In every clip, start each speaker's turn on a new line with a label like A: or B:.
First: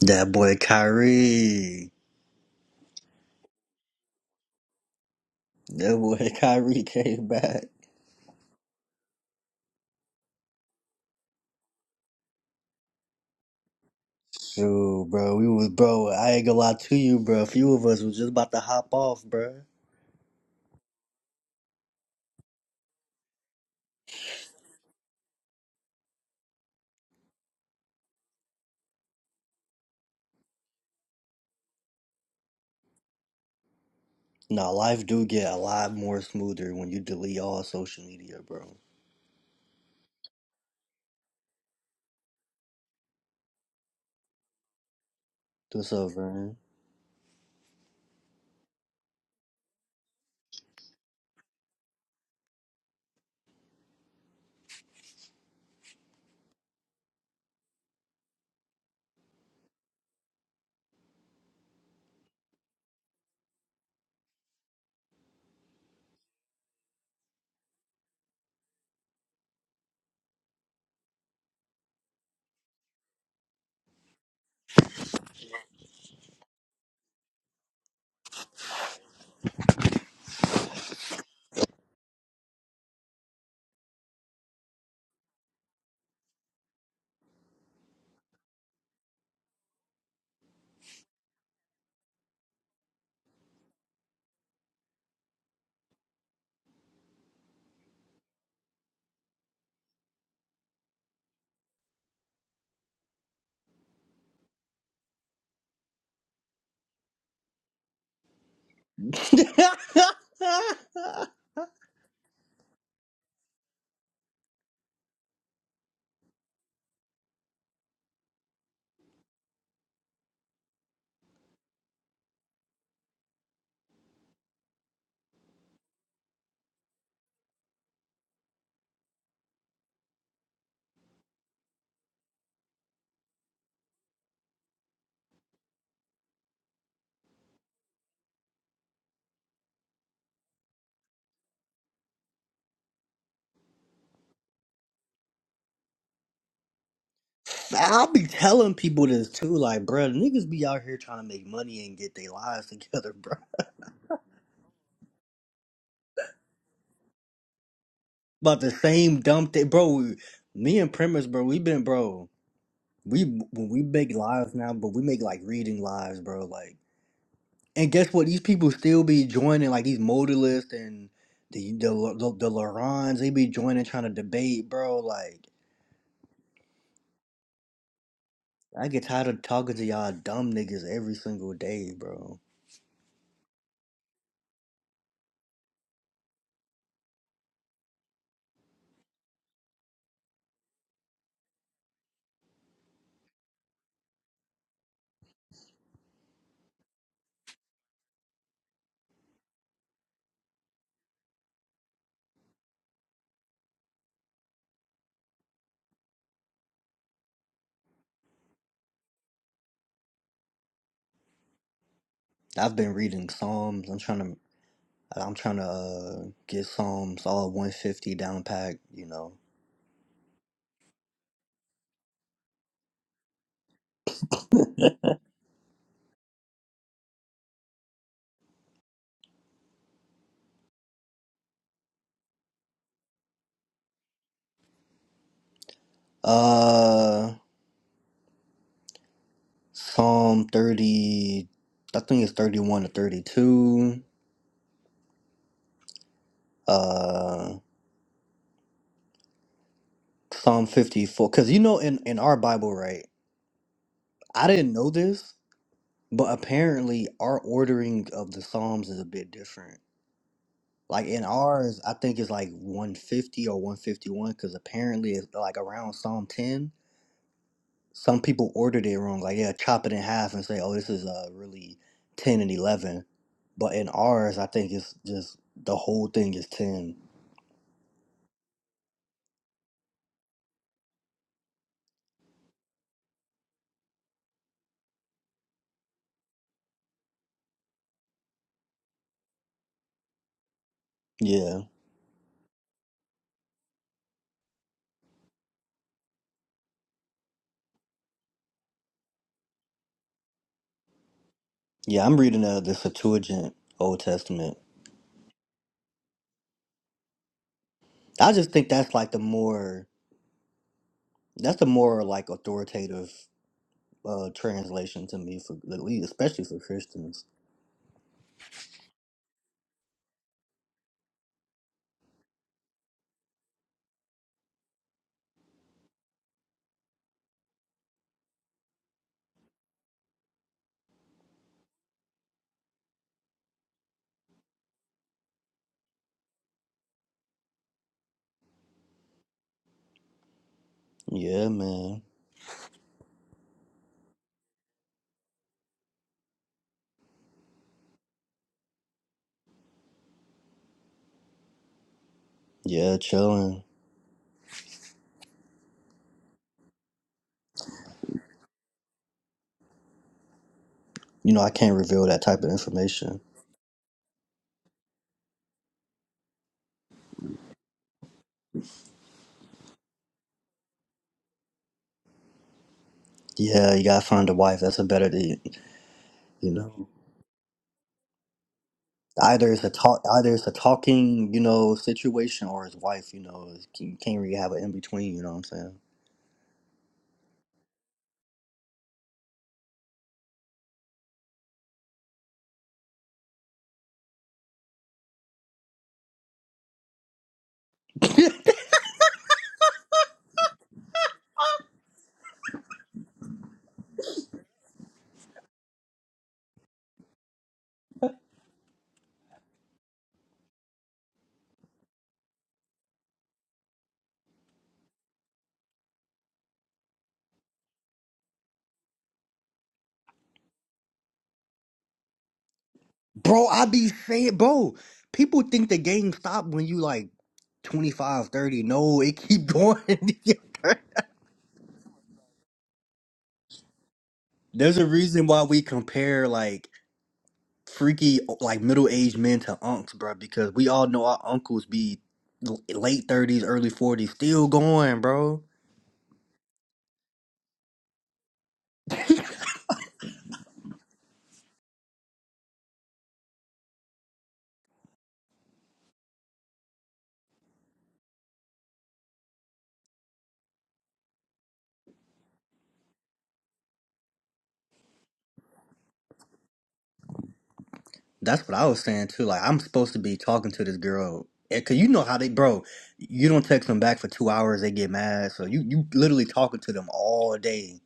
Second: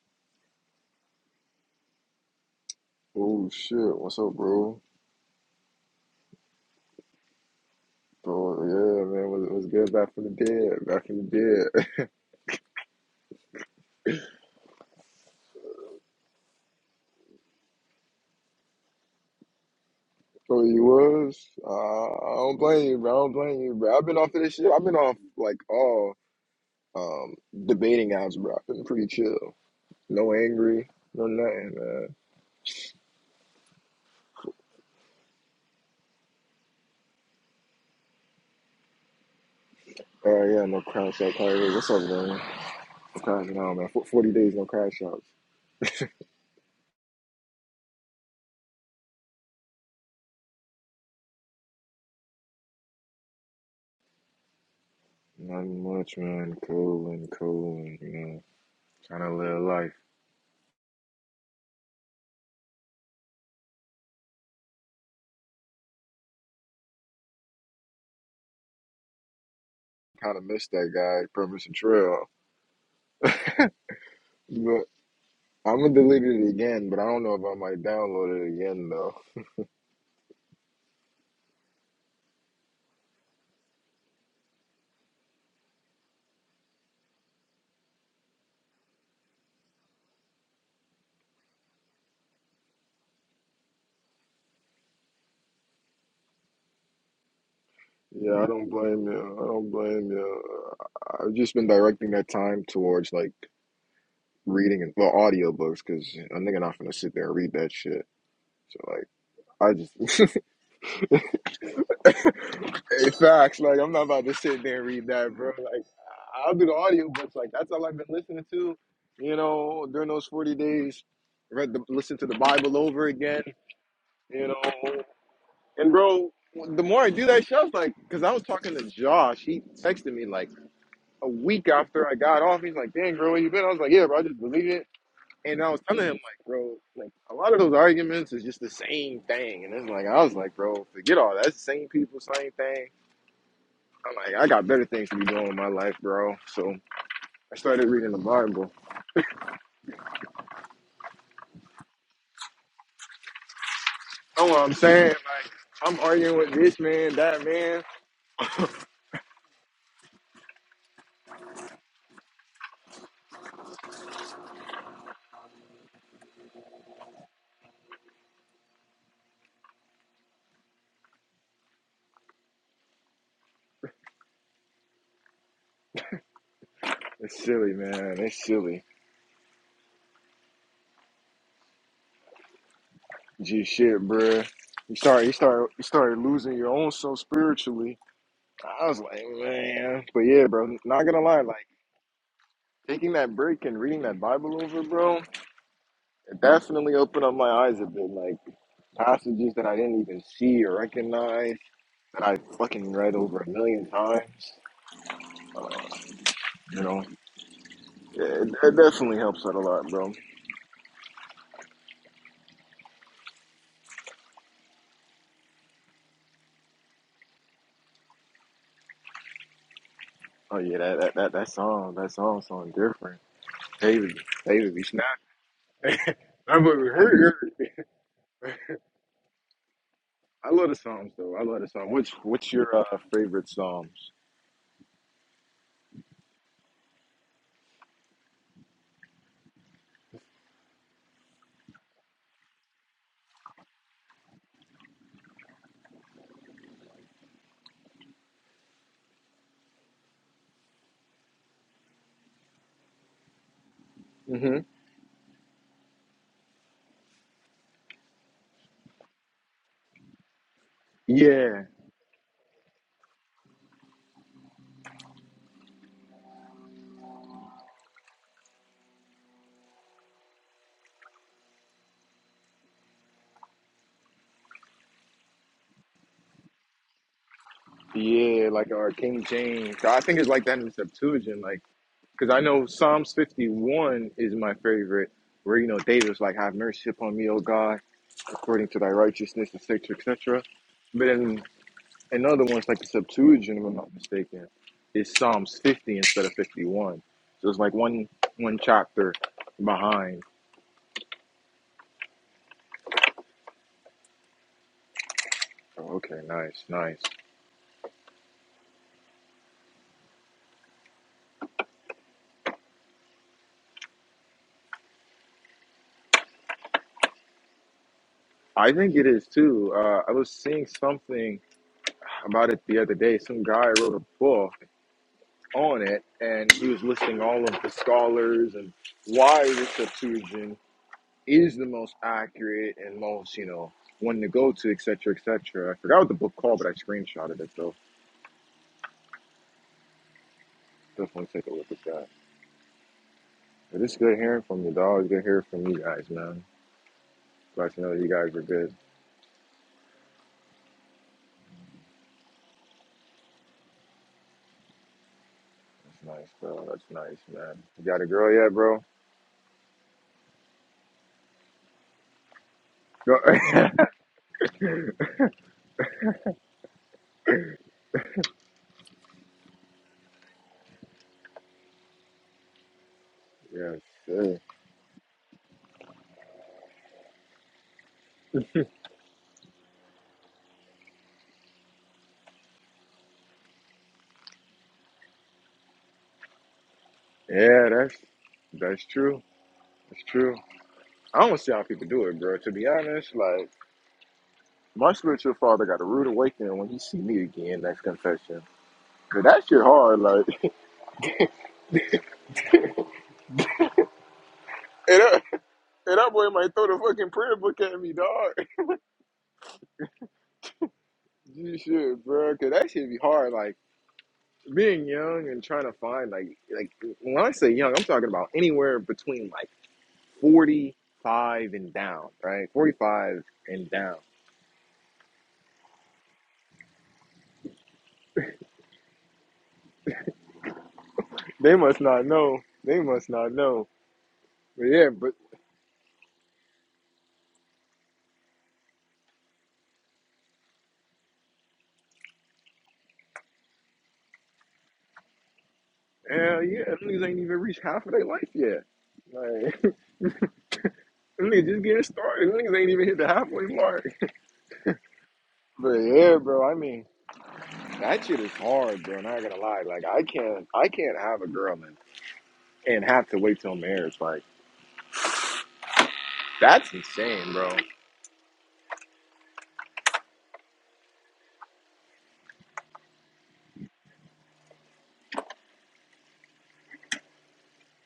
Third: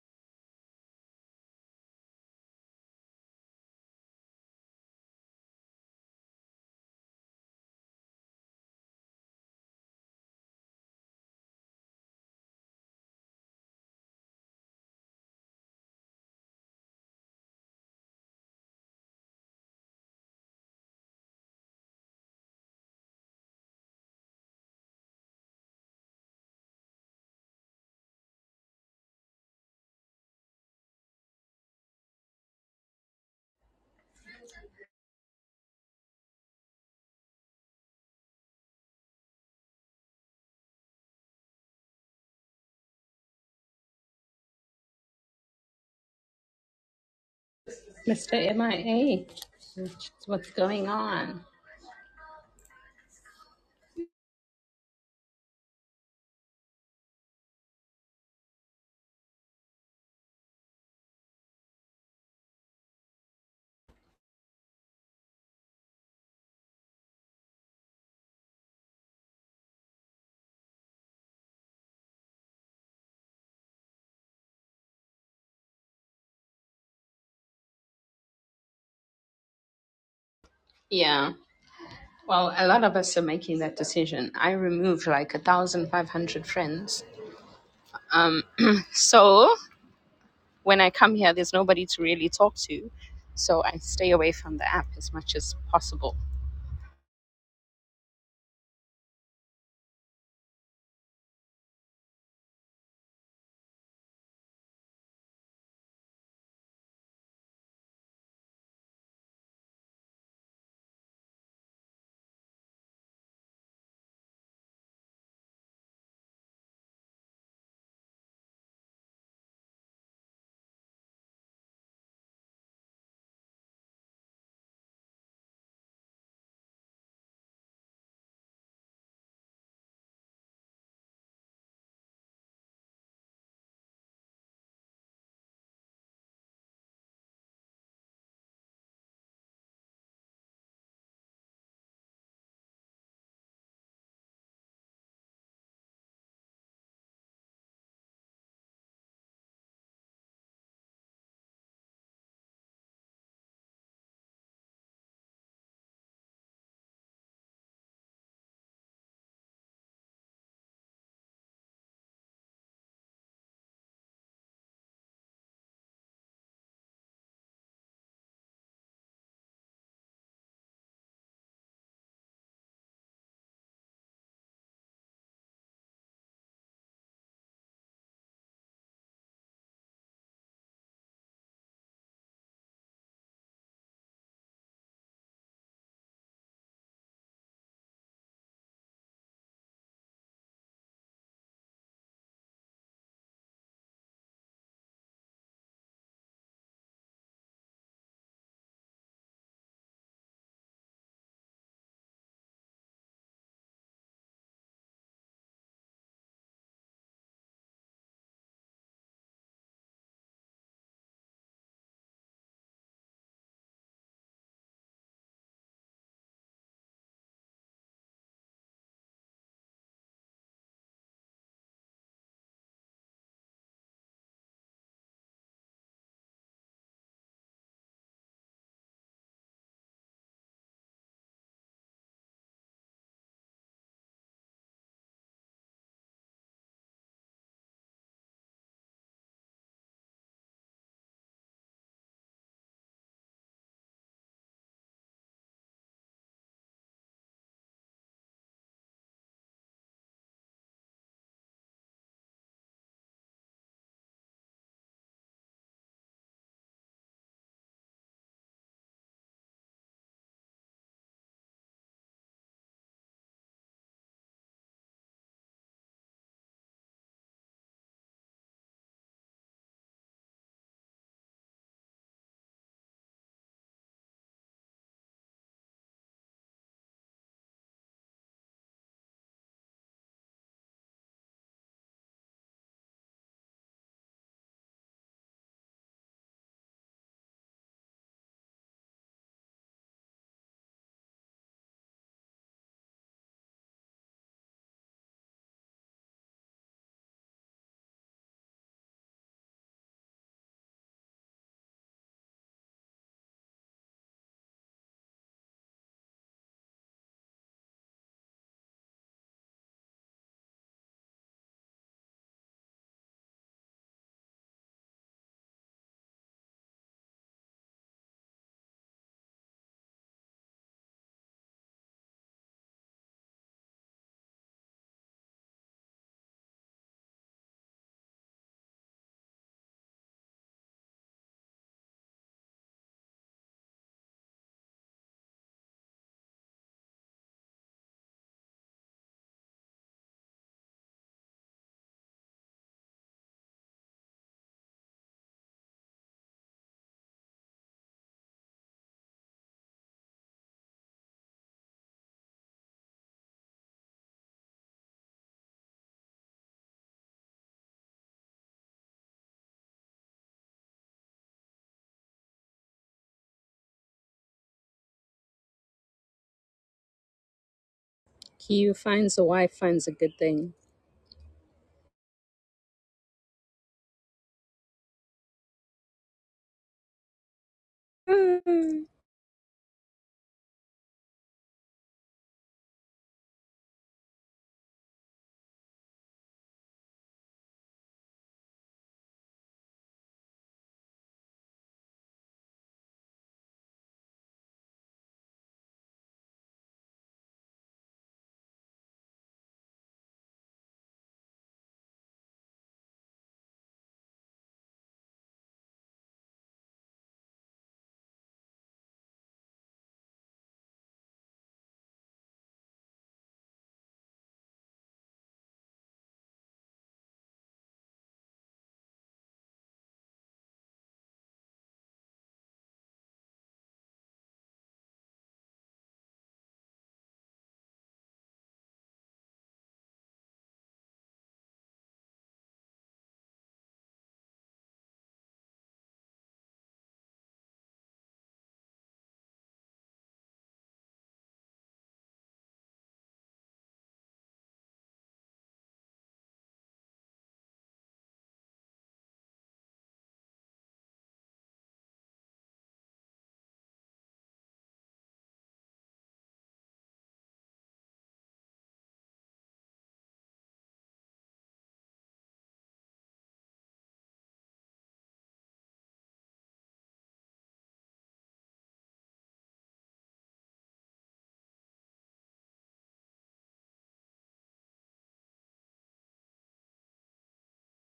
A: That boy Kyrie.
B: Oh shit, what's up, bro?
A: That boy Kyrie came back.
B: Bro, yeah, man, was was good back from the dead, back from the dead.
A: Shoot, bro. We was bro, I ain't gonna lie to you, bro. A few of us was just about to hop off, bro.
B: So you was? Uh, I don't blame you, bro. I don't blame you, bro. I've been off of this shit. I've been off like all um debating apps, bro. I've been pretty chill. No angry, no nothing, man.
A: Nah, life do get a lot more smoother when you delete all social media, bro.
B: Uh, yeah, no crash out. Kyrie. What's up, man? No crash out, man. Fo- Forty days, no crash outs.
A: What's up, man?
C: Mr. MIA, which what's going on.
B: Nothing much, man. Cool and cool, and you know, trying to live life. Kind of missed that guy, Permission Trail. but. I'm gonna delete it again, but I don't know if I might download it again though.
C: Yeah. Well, a lot of us are making that decision. I removed like a thousand five hundred friends. So when I come here, there's nobody to really talk to. So I stay away from the app as much as possible.
B: Yeah, I don't blame you. I don't blame you. I- I've just been directing that time towards like reading and well, audiobooks because a nigga not gonna sit there and read that shit. So like, I just hey, facts. Like, I'm not about to sit there and read that, bro. Like, I'll do the audiobooks. Like, that's all I've been listening to. You know, during those 40 days, read the listen to the Bible over again. You know, And bro, the more I do that shit, I was like, because I was talking to Josh. He texted me like a week after I got off. He's like, "Dang, bro, where you been?" I was like, "Yeah, bro, I just deleted it." And I was telling him like, "Bro, like a lot of those arguments is just the same thing." And it's like I was like, "Bro, forget all that. It's the same people, same thing." I'm like, I got better things to be doing in my life, bro. So I started reading
A: I'll
B: the
A: be
B: Bible.
A: telling people this too, like, bro, niggas be out here trying to make money and get their lives together, bro.
B: You know what I'm saying? Like, I'm arguing with this man, that man.
A: About the same dumb thing, bro. We, Me and Premise, bro, we been, bro. We when we make lives now, but we make like reading lives, bro. Like, and guess what? These people still be joining like these modalists and the the the, the Lorons. They be joining trying to debate, bro. Like,
B: It's silly, man. It's silly.
A: I get tired of talking to y'all dumb niggas every single day, bro.
B: G shit, bruh. You start you start you started losing your own self spiritually. I was like, man. But yeah, bro, not gonna lie, like taking that break and reading that Bible over, bro, it definitely opened up my eyes a bit. Like passages that I didn't even see or recognize that I fucking read over a million times. Uh, you know, yeah, it, it definitely helps out a lot, bro.
A: I've been reading Psalms. I'm trying to I'm trying to uh, get Psalms all 150 down pack. You know,
B: Oh yeah, that that that, that song, that song, sound different. David, David be snapping. That boy be hurt. I love the Psalms though. I love the Psalms. What's what's your uh, favorite Psalms?
A: uh, Psalm 30. I think it's 31 to 32. Uh, Psalm 54. Because you know, in, in our Bible, right? I
B: hmm
A: didn't know this, but apparently our ordering of the Psalms is a bit different. Like in
B: Yeah,
A: ours, I think it's like 150 or 151, because apparently it's like around Psalm 10. Some people ordered it wrong. Like, yeah, chop it in half and say, oh, this is uh, really 10 and 11. But in ours, I think it's just the whole thing is 10.
B: yeah, like our King James. I think it's like that in the Septuagint, like because I know Psalms fifty one is my favorite, where you know David's like, "Have mercy upon me, O God, according to Thy righteousness, etc., etc." But then
A: Yeah.
B: another one's like the Septuagint, if I'm not mistaken, is Psalms fifty instead of fifty one. So it's like one one chapter behind.
A: Yeah, I'm reading uh, the Septuagint Old Testament.
B: Oh, okay, nice, nice.
A: I just think that's like the more That's a more like authoritative uh translation to me for at least, especially for Christians.
B: I think it is too. Uh, I was seeing something about it the other day. Some guy wrote a book on it, and he was listing all of the scholars and why the Septuagint is the most accurate and most, you know, one to go to, etc., etc. I forgot what the book called, but I screenshotted it, so definitely take
A: Yeah,
B: a look at
A: man.
B: that. But it's good hearing from you, dog. It's good hearing from you guys, man. Glad to know you guys are good.
A: Yeah, chilling.
B: That's nice, bro. That's nice, man. You got a girl yet, bro?
A: You know, I can't reveal that type of information.
B: Go-
C: He who finds a wife finds a good thing.
A: Yeah,
B: yes.
A: you gotta find
B: sir.
A: a wife. That's a better thing, you know. Either it's a talk, either it's a talking, you know, situation, or his wife. You know, is- you can't really have an in between. You know what I'm
B: Yeah, that's that's true. That's true. I don't see how people do it, bro. To be honest, like my spiritual father got a rude awakening when he see me again. That's
A: saying?
B: confession. Cause that shit hard, like. And that, and that boy might throw the fucking prayer book at me, dog. You should, bro. Cause that shit be hard, like. Being young and trying to find like like when I say young, I'm talking about anywhere between like 45 and down, right? 45
A: bro, I
B: and
A: be
B: down.
A: saying, bro, people think the game stop when you like 25, 30. No, it keep going.
B: They must not know. They must not know. But
A: There's a
B: yeah, but
A: reason why we compare like freaky like middle aged men to unks, bro, because we all know our uncles be l- late thirties, early forties, still going, bro.
B: Hell yeah, them niggas ain't even reached half of their life yet. Like, them niggas just getting started. Them niggas ain't even hit the halfway mark. But yeah, bro, I mean, that shit is hard, bro. Not gonna lie, like I can't, I can't have a girl and and have to wait till marriage. Like, that's insane, bro.
A: That's what I was saying too. Like I'm supposed to be talking to this girl, and cause you know how they, bro. You don't text them back for two hours, they get mad. So you you literally talking to them all day,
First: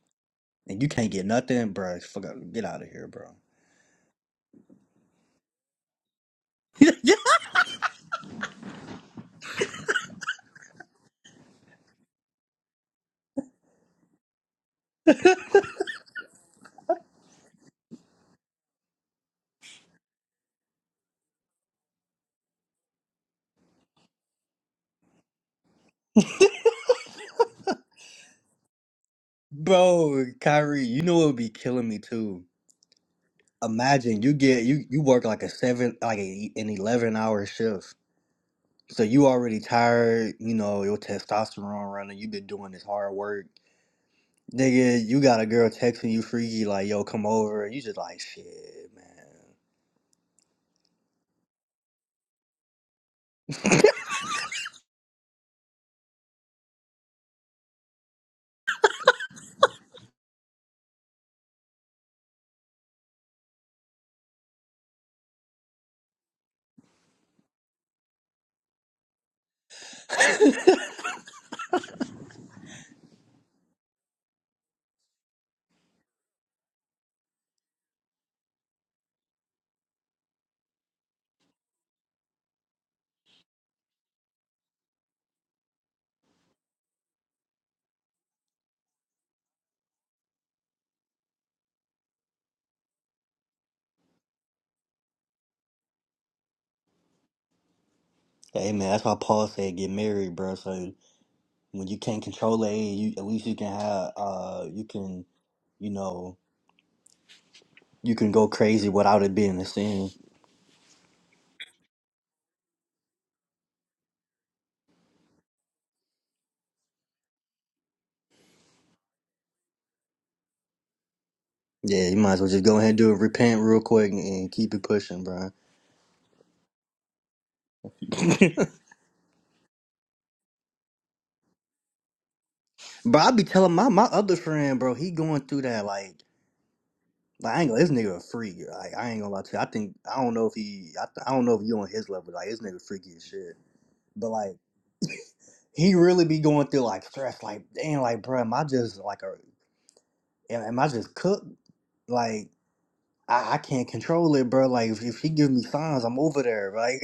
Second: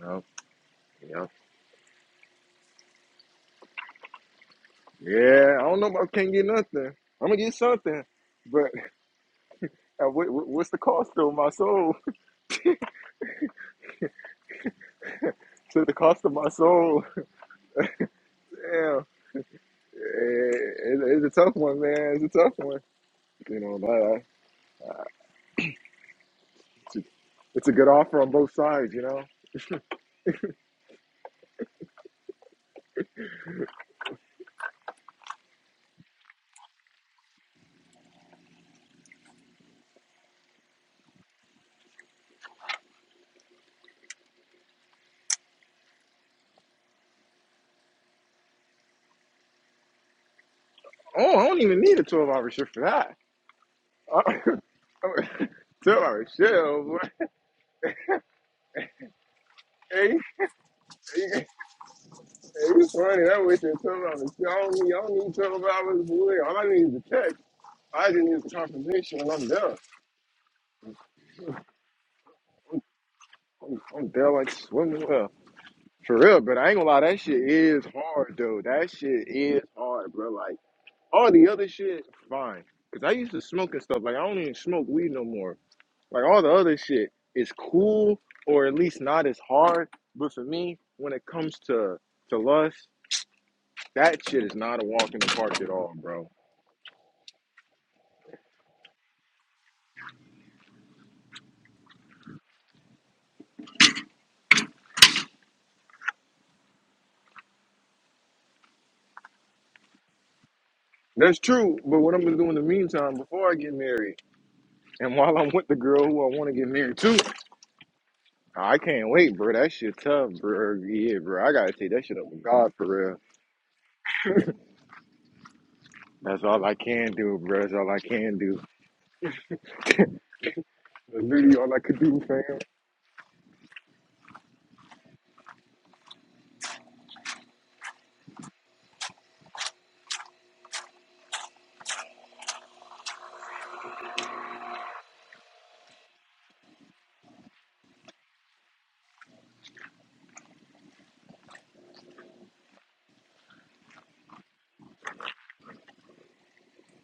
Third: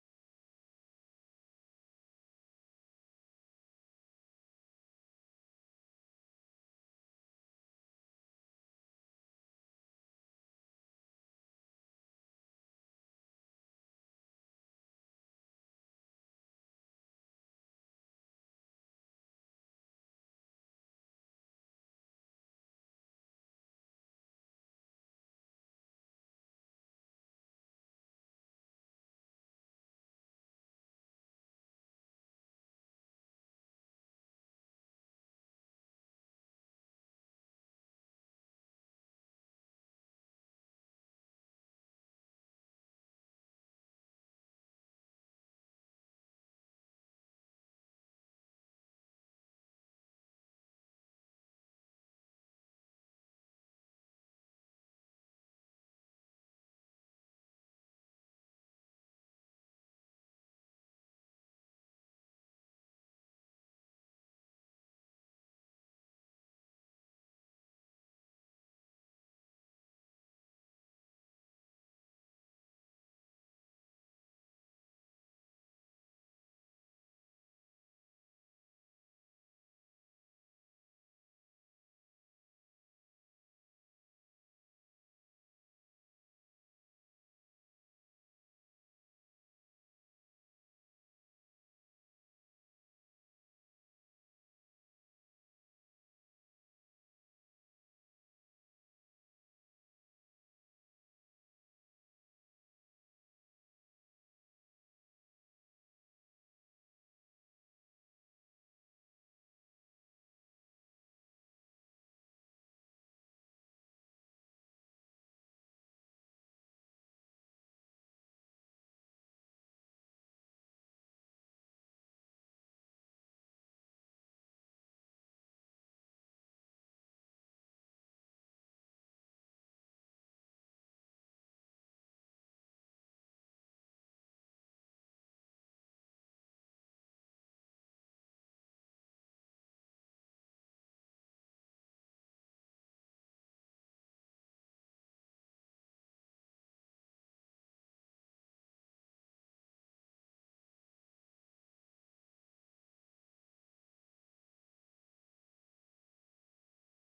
B: Yep,
A: and you can't get
B: yep.
A: nothing, bro. Fuck, out- get out of here, bro.
B: Yeah, I don't know if I can't get nothing. I'm gonna get something, but uh, what, what- what's the cost of my soul? to the cost of my soul. Damn, Eh, it, it's a tough one, man. It's a tough one. You know, but. uh, It's a good offer on both sides, you know.
A: bro, Kyrie, you know it would be killing me too. imagine you get you you work like a seven like a, an 11 hour shift so you already tired you know your testosterone running you have been doing this hard work nigga you got a girl texting you freaky like yo come over you just like shit man
B: Oh, I don't even need a twelve hour shift for that. twelve hour shift, boy. Hey, hey, hey, it's funny. That was your twelve hour shift. I don't need, I don't need twelve hours, boy. All I need is a text. I just need the confirmation, and I'm done. I'm, I'm done like swimming well. For real, but I ain't gonna lie. That shit is hard, though. That shit is hard, bro. Like all the other shit, fine. Cause I used to smoke and stuff. Like I don't even smoke weed no more. Like all the other shit is cool or at least not as hard. But for me, when it comes to to lust, that shit is not a walk in the park at all, bro.
A: hey man that's why paul said get married bro so when you can't control it you at least you can have uh you can you know you can go crazy without it being a sin
B: That's true, but what I'm gonna do in the meantime before I get married and while I'm with the girl who I wanna get married to, I can't wait, bro. That shit tough, bro. Yeah, bro. I gotta take that
A: yeah you
B: shit up
A: might as
B: with
A: well just
B: God
A: go
B: for
A: ahead and do
B: real.
A: it repent real quick and keep it pushing bro
B: That's all I can do, bro. That's all I can do. That's really all I could do, fam.
A: But I be telling my my other friend, bro, he going through that like, like I ain't gonna, this nigga a freak. Like I ain't gonna lie to you. I think I don't know if he, I, th- I don't know if you on his level. Like this nigga freaky as shit. But like, he really be going through like stress. Like damn, like bro, am I just like a, am, am I just cooked? Like I, I can't control it, bro. Like if, if she give me signs, I'm over there. Like,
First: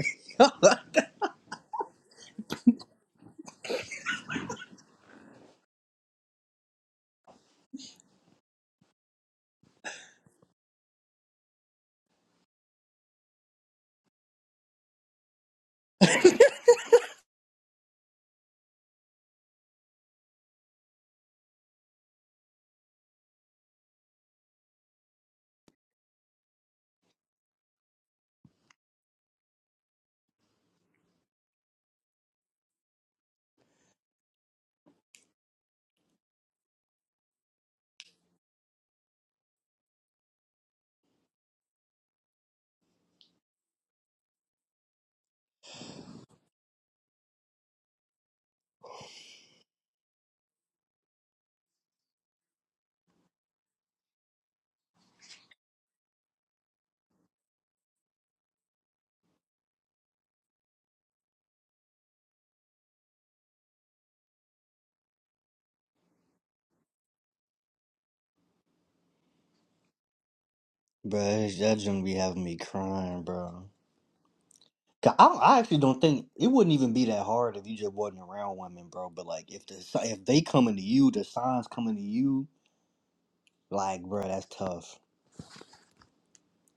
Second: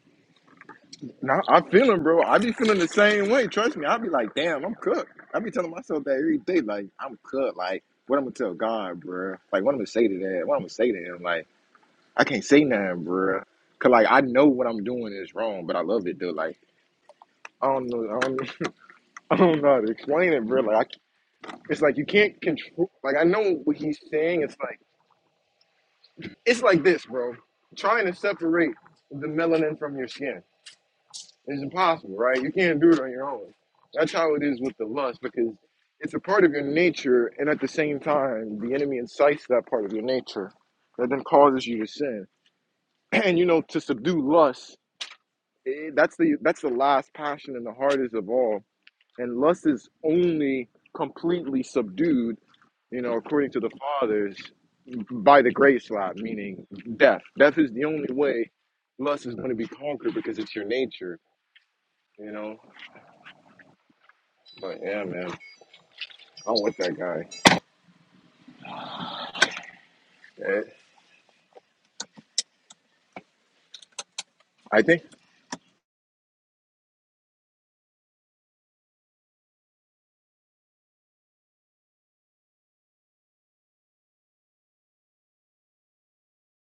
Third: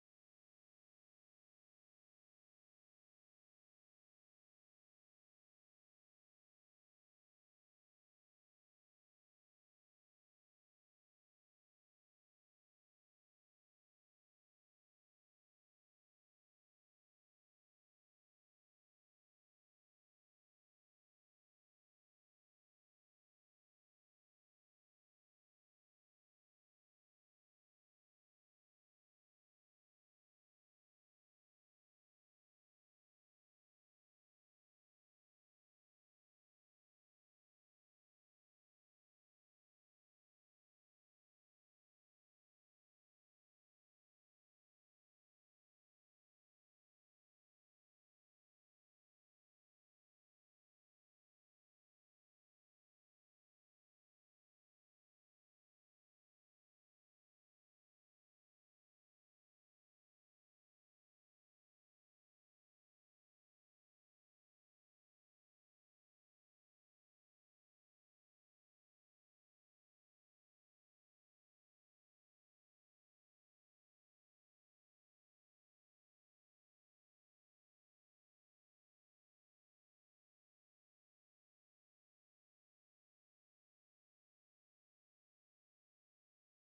B: Nah, I'm feeling, bro. I be feeling the same way. Trust me. I be like, damn, I'm cooked. I be telling myself that every day, like, I'm cooked. Like, what I'm gonna tell God, bro? Like, what I'm gonna say to that? What I'm gonna say to him? Like, I can't say nothing, bro. Cause like I know what I'm doing is wrong, but I love it though. Like, I don't know, I don't, I don't know how to explain it, bro. Like, I, it's like you can't control. Like, I know what he's saying. It's like, it's like this, bro. Trying to separate the melanin from your skin. It's impossible, right? You can't do it on your own. That's how it is with the lust because it's a part of your nature, and at the same time, the enemy incites that part of your nature that then causes you to sin. And you know, to subdue lust, eh, that's the that's the last passion and the hardest of all. And lust is only completely subdued, you know, according to the fathers, by the grace slap, meaning death. Death is the only way lust is going to be conquered because it's your nature, you know. But yeah, man. I'm with that guy. Eh,
A: bro, that shouldn't be having me crying, bro.
B: I think
A: 'Cause I, don't- I actually don't think it wouldn't even be that hard if you just wasn't around women, bro. But like, if the si- if they coming to you, the signs coming to you, like, bro, that's tough.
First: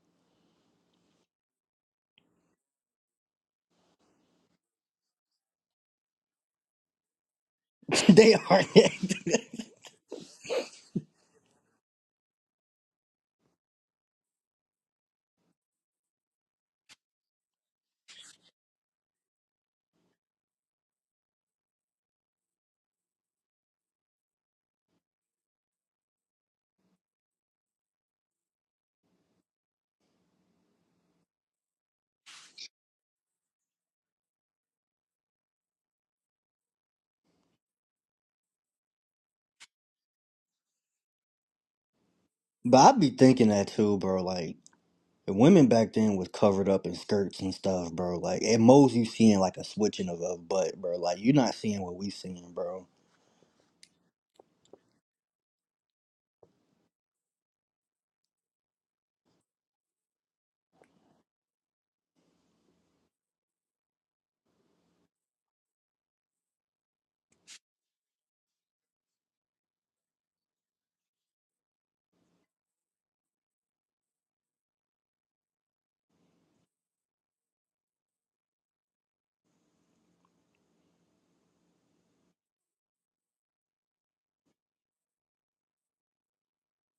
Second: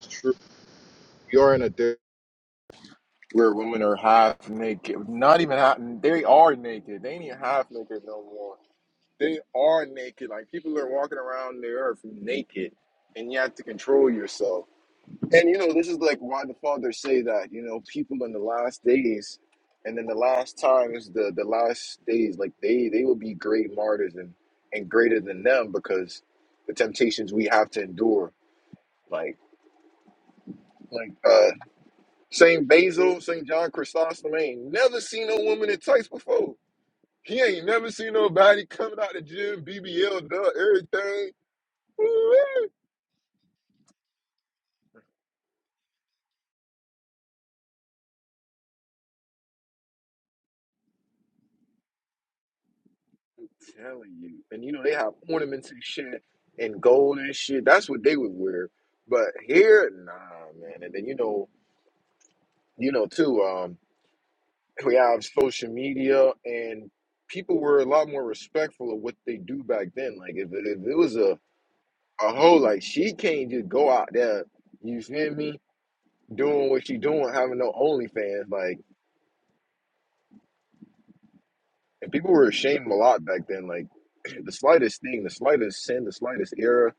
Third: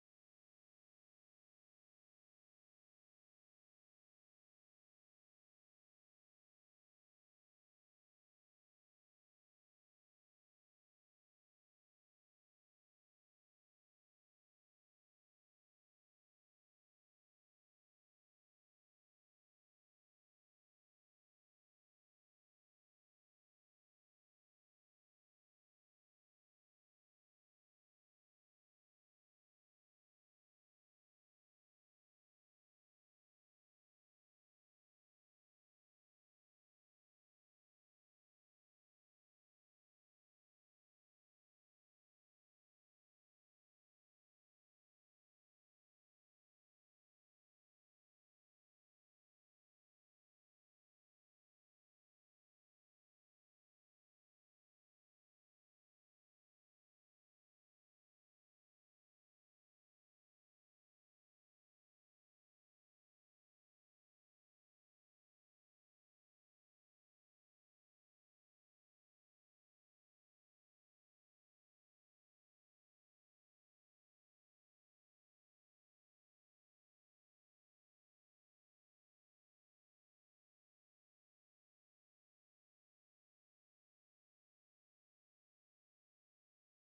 B: it's true. You're in a day where women are half naked. Not even half. They are naked. They ain't even half naked no
A: they
B: more.
A: are.
B: They are naked. Like people are walking around the earth naked, and you have to control yourself. And you know this is like why the fathers say that. You know people in the last days, and in the last times, the the last days, like they they will be great martyrs and and greater than them because the temptations we have to endure. Like like. uh. Saint Basil, Saint John Chrysostom ain't never seen no woman in tights before. He ain't never seen nobody coming out the gym, BBL, duh, everything. Woo-wee.
A: but I'd be thinking that too, bro. Like, the women back then was covered up in skirts and stuff, bro. Like, at most you seeing like a switching of a butt, bro. Like, you're not seeing what we seeing, bro.
B: Telling you, and you know they have ornaments and shit, and gold and shit. That's what they would wear. But here, nah, man. And then you know, you know too. Um, we have social media, and people were a lot more respectful of what they do back then. Like if, if it was a a hoe, like she can't just go out there. You feel me? doing what you doing, having no OnlyFans, like, and people were ashamed a lot back then. Like, the slightest thing, the slightest sin, the slightest error,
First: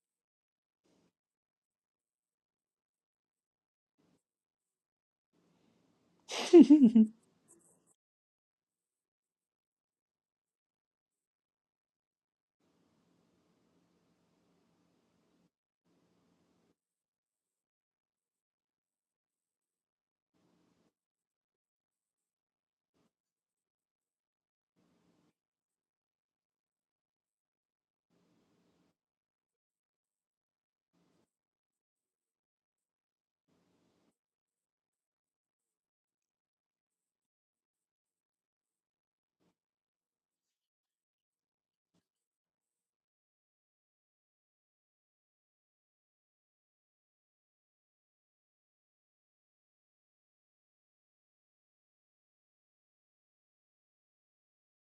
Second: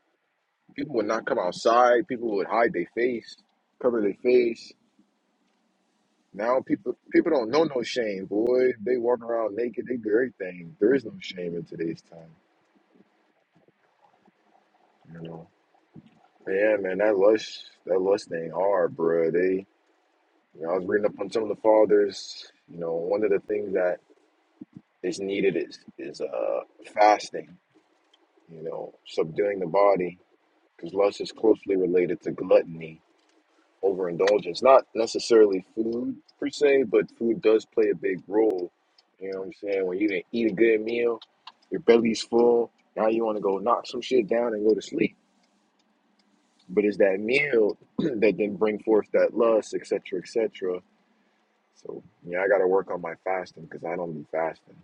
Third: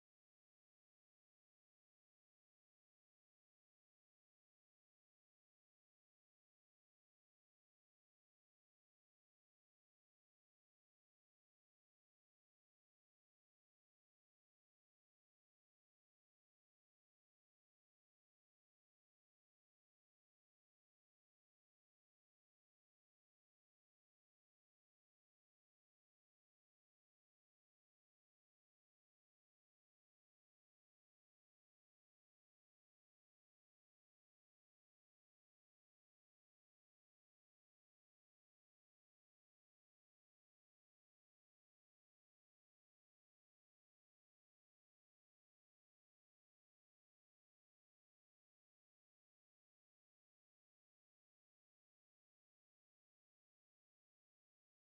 B: people would not come outside. People would hide their face, cover their face. Now people people don't know no shame, boy. They walk around naked. They do everything. There is no shame in today's time, you know. Yeah, man, that lust, that lust thing hard, bruh. They, you know, I was reading up on some of the fathers. You know, one of the things that is needed is is uh fasting you know, subduing the body, because lust is closely related to gluttony, overindulgence. Not necessarily food per se, but food does play a big role. You know what I'm saying? When you didn't eat a good meal, your belly's full. Now you want to go knock some shit down and go to sleep. But it's that meal that then bring forth that lust, etc., etc. So yeah, I gotta work on my fasting because I don't be fasting.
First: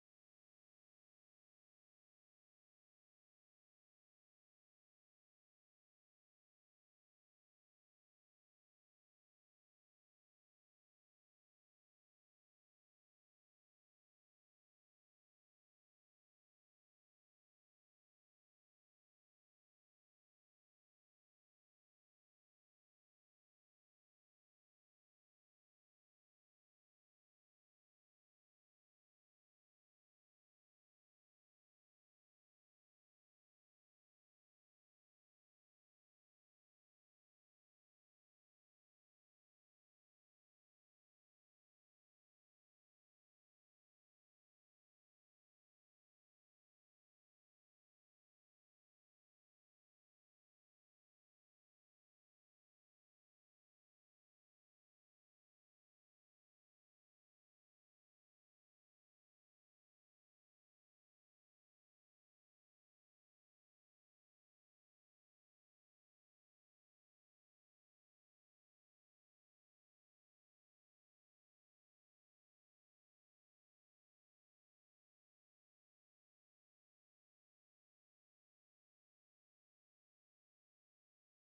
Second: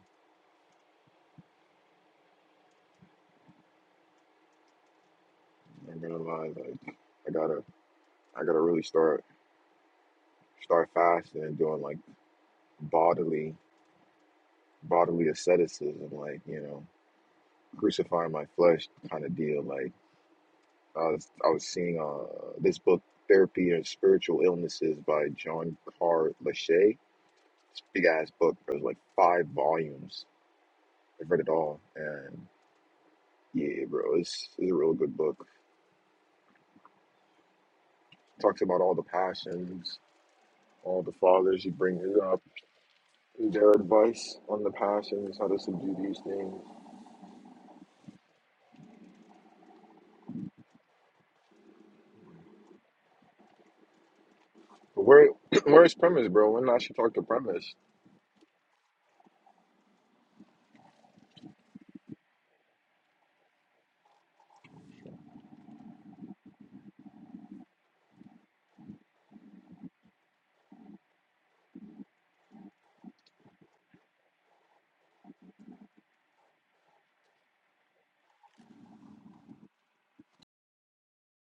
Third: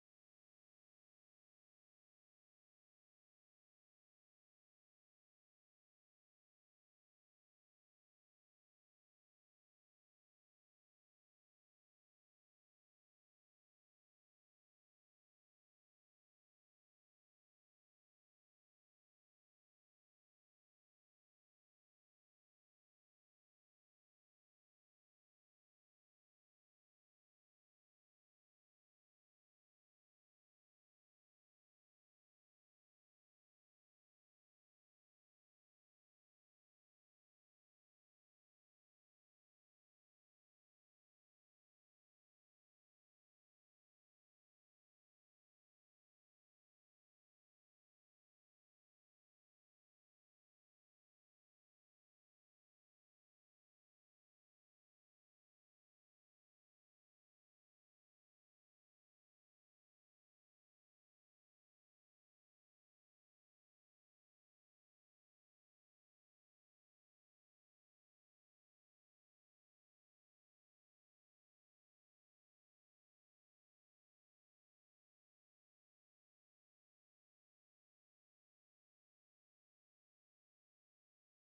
B: I'm not gonna lie, like I gotta, I gotta really start start fasting and doing like bodily bodily asceticism, like you know, crucifying my flesh kind of deal. Like I was, I was seeing uh, this book, Therapy and Spiritual Illnesses by John Carr Lachey. It's a big ass book. Bro. It was like five volumes. I've read it all, and yeah, bro, it's, it's a real good book. talks about all the passions, all the fathers. He brings it up, their advice on the passions, how to subdue these things. But where, where's premise, bro? When I should talk to premise?